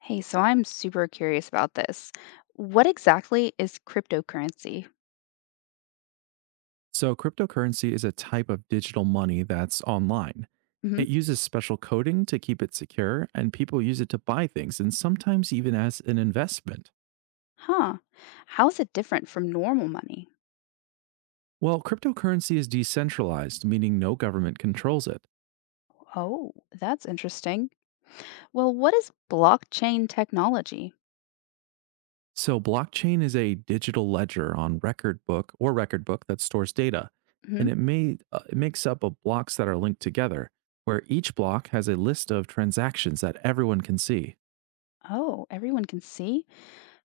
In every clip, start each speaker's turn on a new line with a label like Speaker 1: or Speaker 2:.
Speaker 1: Hey, so I'm super curious about this. What exactly is cryptocurrency?
Speaker 2: So, cryptocurrency is a type of digital money that's online.
Speaker 1: Hmm.
Speaker 2: It uses special coding to keep it secure, and people use it to buy things and sometimes even as an investment.
Speaker 1: Huh. How is it different from normal money?
Speaker 2: Well, cryptocurrency is decentralized, meaning no government controls it.
Speaker 1: Oh, that's interesting. Well, what is blockchain technology?
Speaker 2: So, blockchain is a digital ledger on record book that stores data, and
Speaker 1: Hmm.
Speaker 2: it makes up of blocks that are linked together, where each block has a list of transactions that everyone can see.
Speaker 1: Oh, everyone can see?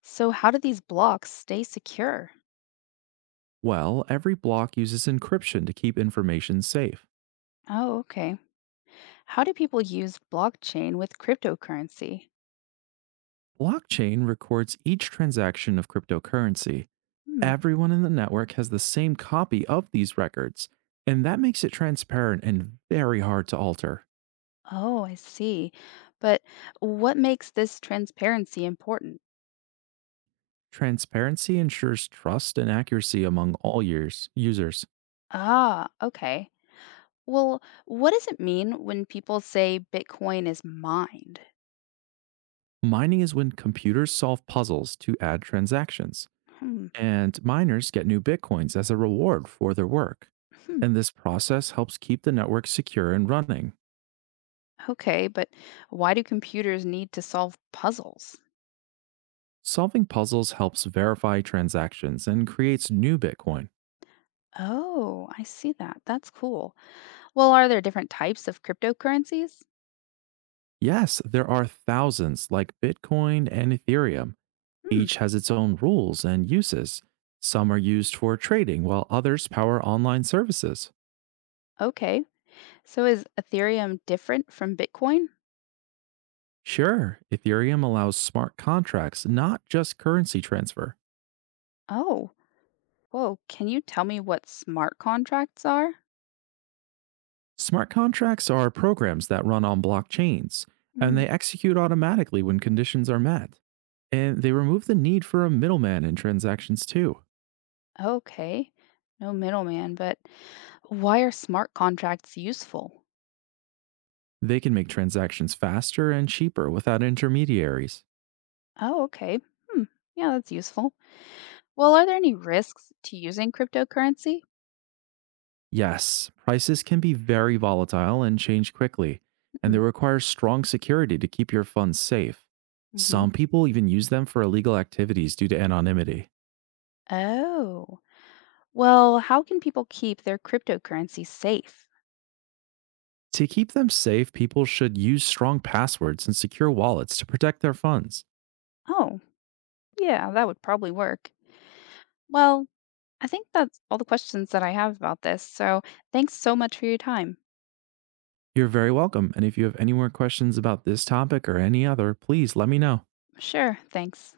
Speaker 1: So, how do these blocks stay secure?
Speaker 2: Well, every block uses encryption to keep information safe.
Speaker 1: Oh, okay. How do people use blockchain with cryptocurrency?
Speaker 2: Blockchain records each transaction of cryptocurrency.
Speaker 1: Hmm.
Speaker 2: Everyone in the network has the same copy of these records, and that makes it transparent and very hard to alter.
Speaker 1: Oh, I see. But what makes this transparency important?
Speaker 2: Transparency ensures trust and accuracy among users.
Speaker 1: Ah, okay. Well, what does it mean when people say Bitcoin is mined?
Speaker 2: Mining is when computers solve puzzles to add transactions,
Speaker 1: Hmm.
Speaker 2: and miners get new bitcoins as a reward for their work.
Speaker 1: Hmm.
Speaker 2: And this process helps keep the network secure and running.
Speaker 1: Okay, but why do computers need to solve puzzles?
Speaker 2: Solving puzzles helps verify transactions and creates new Bitcoin.
Speaker 1: Oh, I see that. That's cool. Well, are there different types of cryptocurrencies?
Speaker 2: Yes, there are thousands like Bitcoin and Ethereum.
Speaker 1: Hmm.
Speaker 2: Each has its own rules and uses. Some are used for trading, while others power online services.
Speaker 1: Okay. So is Ethereum different from Bitcoin?
Speaker 2: Sure, Ethereum allows smart contracts, not just currency transfer.
Speaker 1: Oh, whoa. Can you tell me what smart contracts are?
Speaker 2: Smart contracts are programs that run on blockchains, and
Speaker 1: Hmm.
Speaker 2: they execute automatically when conditions are met. And they remove the need for a middleman in transactions, too.
Speaker 1: Okay. No middleman, but why are smart contracts useful?
Speaker 2: They can make transactions faster and cheaper without intermediaries.
Speaker 1: Oh, okay. Hmm. Yeah, that's useful. Well, are there any risks to using cryptocurrency?
Speaker 2: Yes, prices can be very volatile and change quickly, and they
Speaker 1: Hmm.
Speaker 2: require strong security to keep your funds safe.
Speaker 1: Hmm.
Speaker 2: Some people even use them for illegal activities due to anonymity.
Speaker 1: Oh, well, how can people keep their cryptocurrency safe?
Speaker 2: To keep them safe, people should use strong passwords and secure wallets to protect their funds.
Speaker 1: Oh, yeah, that would probably work. Well, I think that's all the questions that I have about this. So thanks so much for your time.
Speaker 2: You're very welcome, and if you have any more questions about this topic or any other, please let me know.
Speaker 1: Sure, thanks.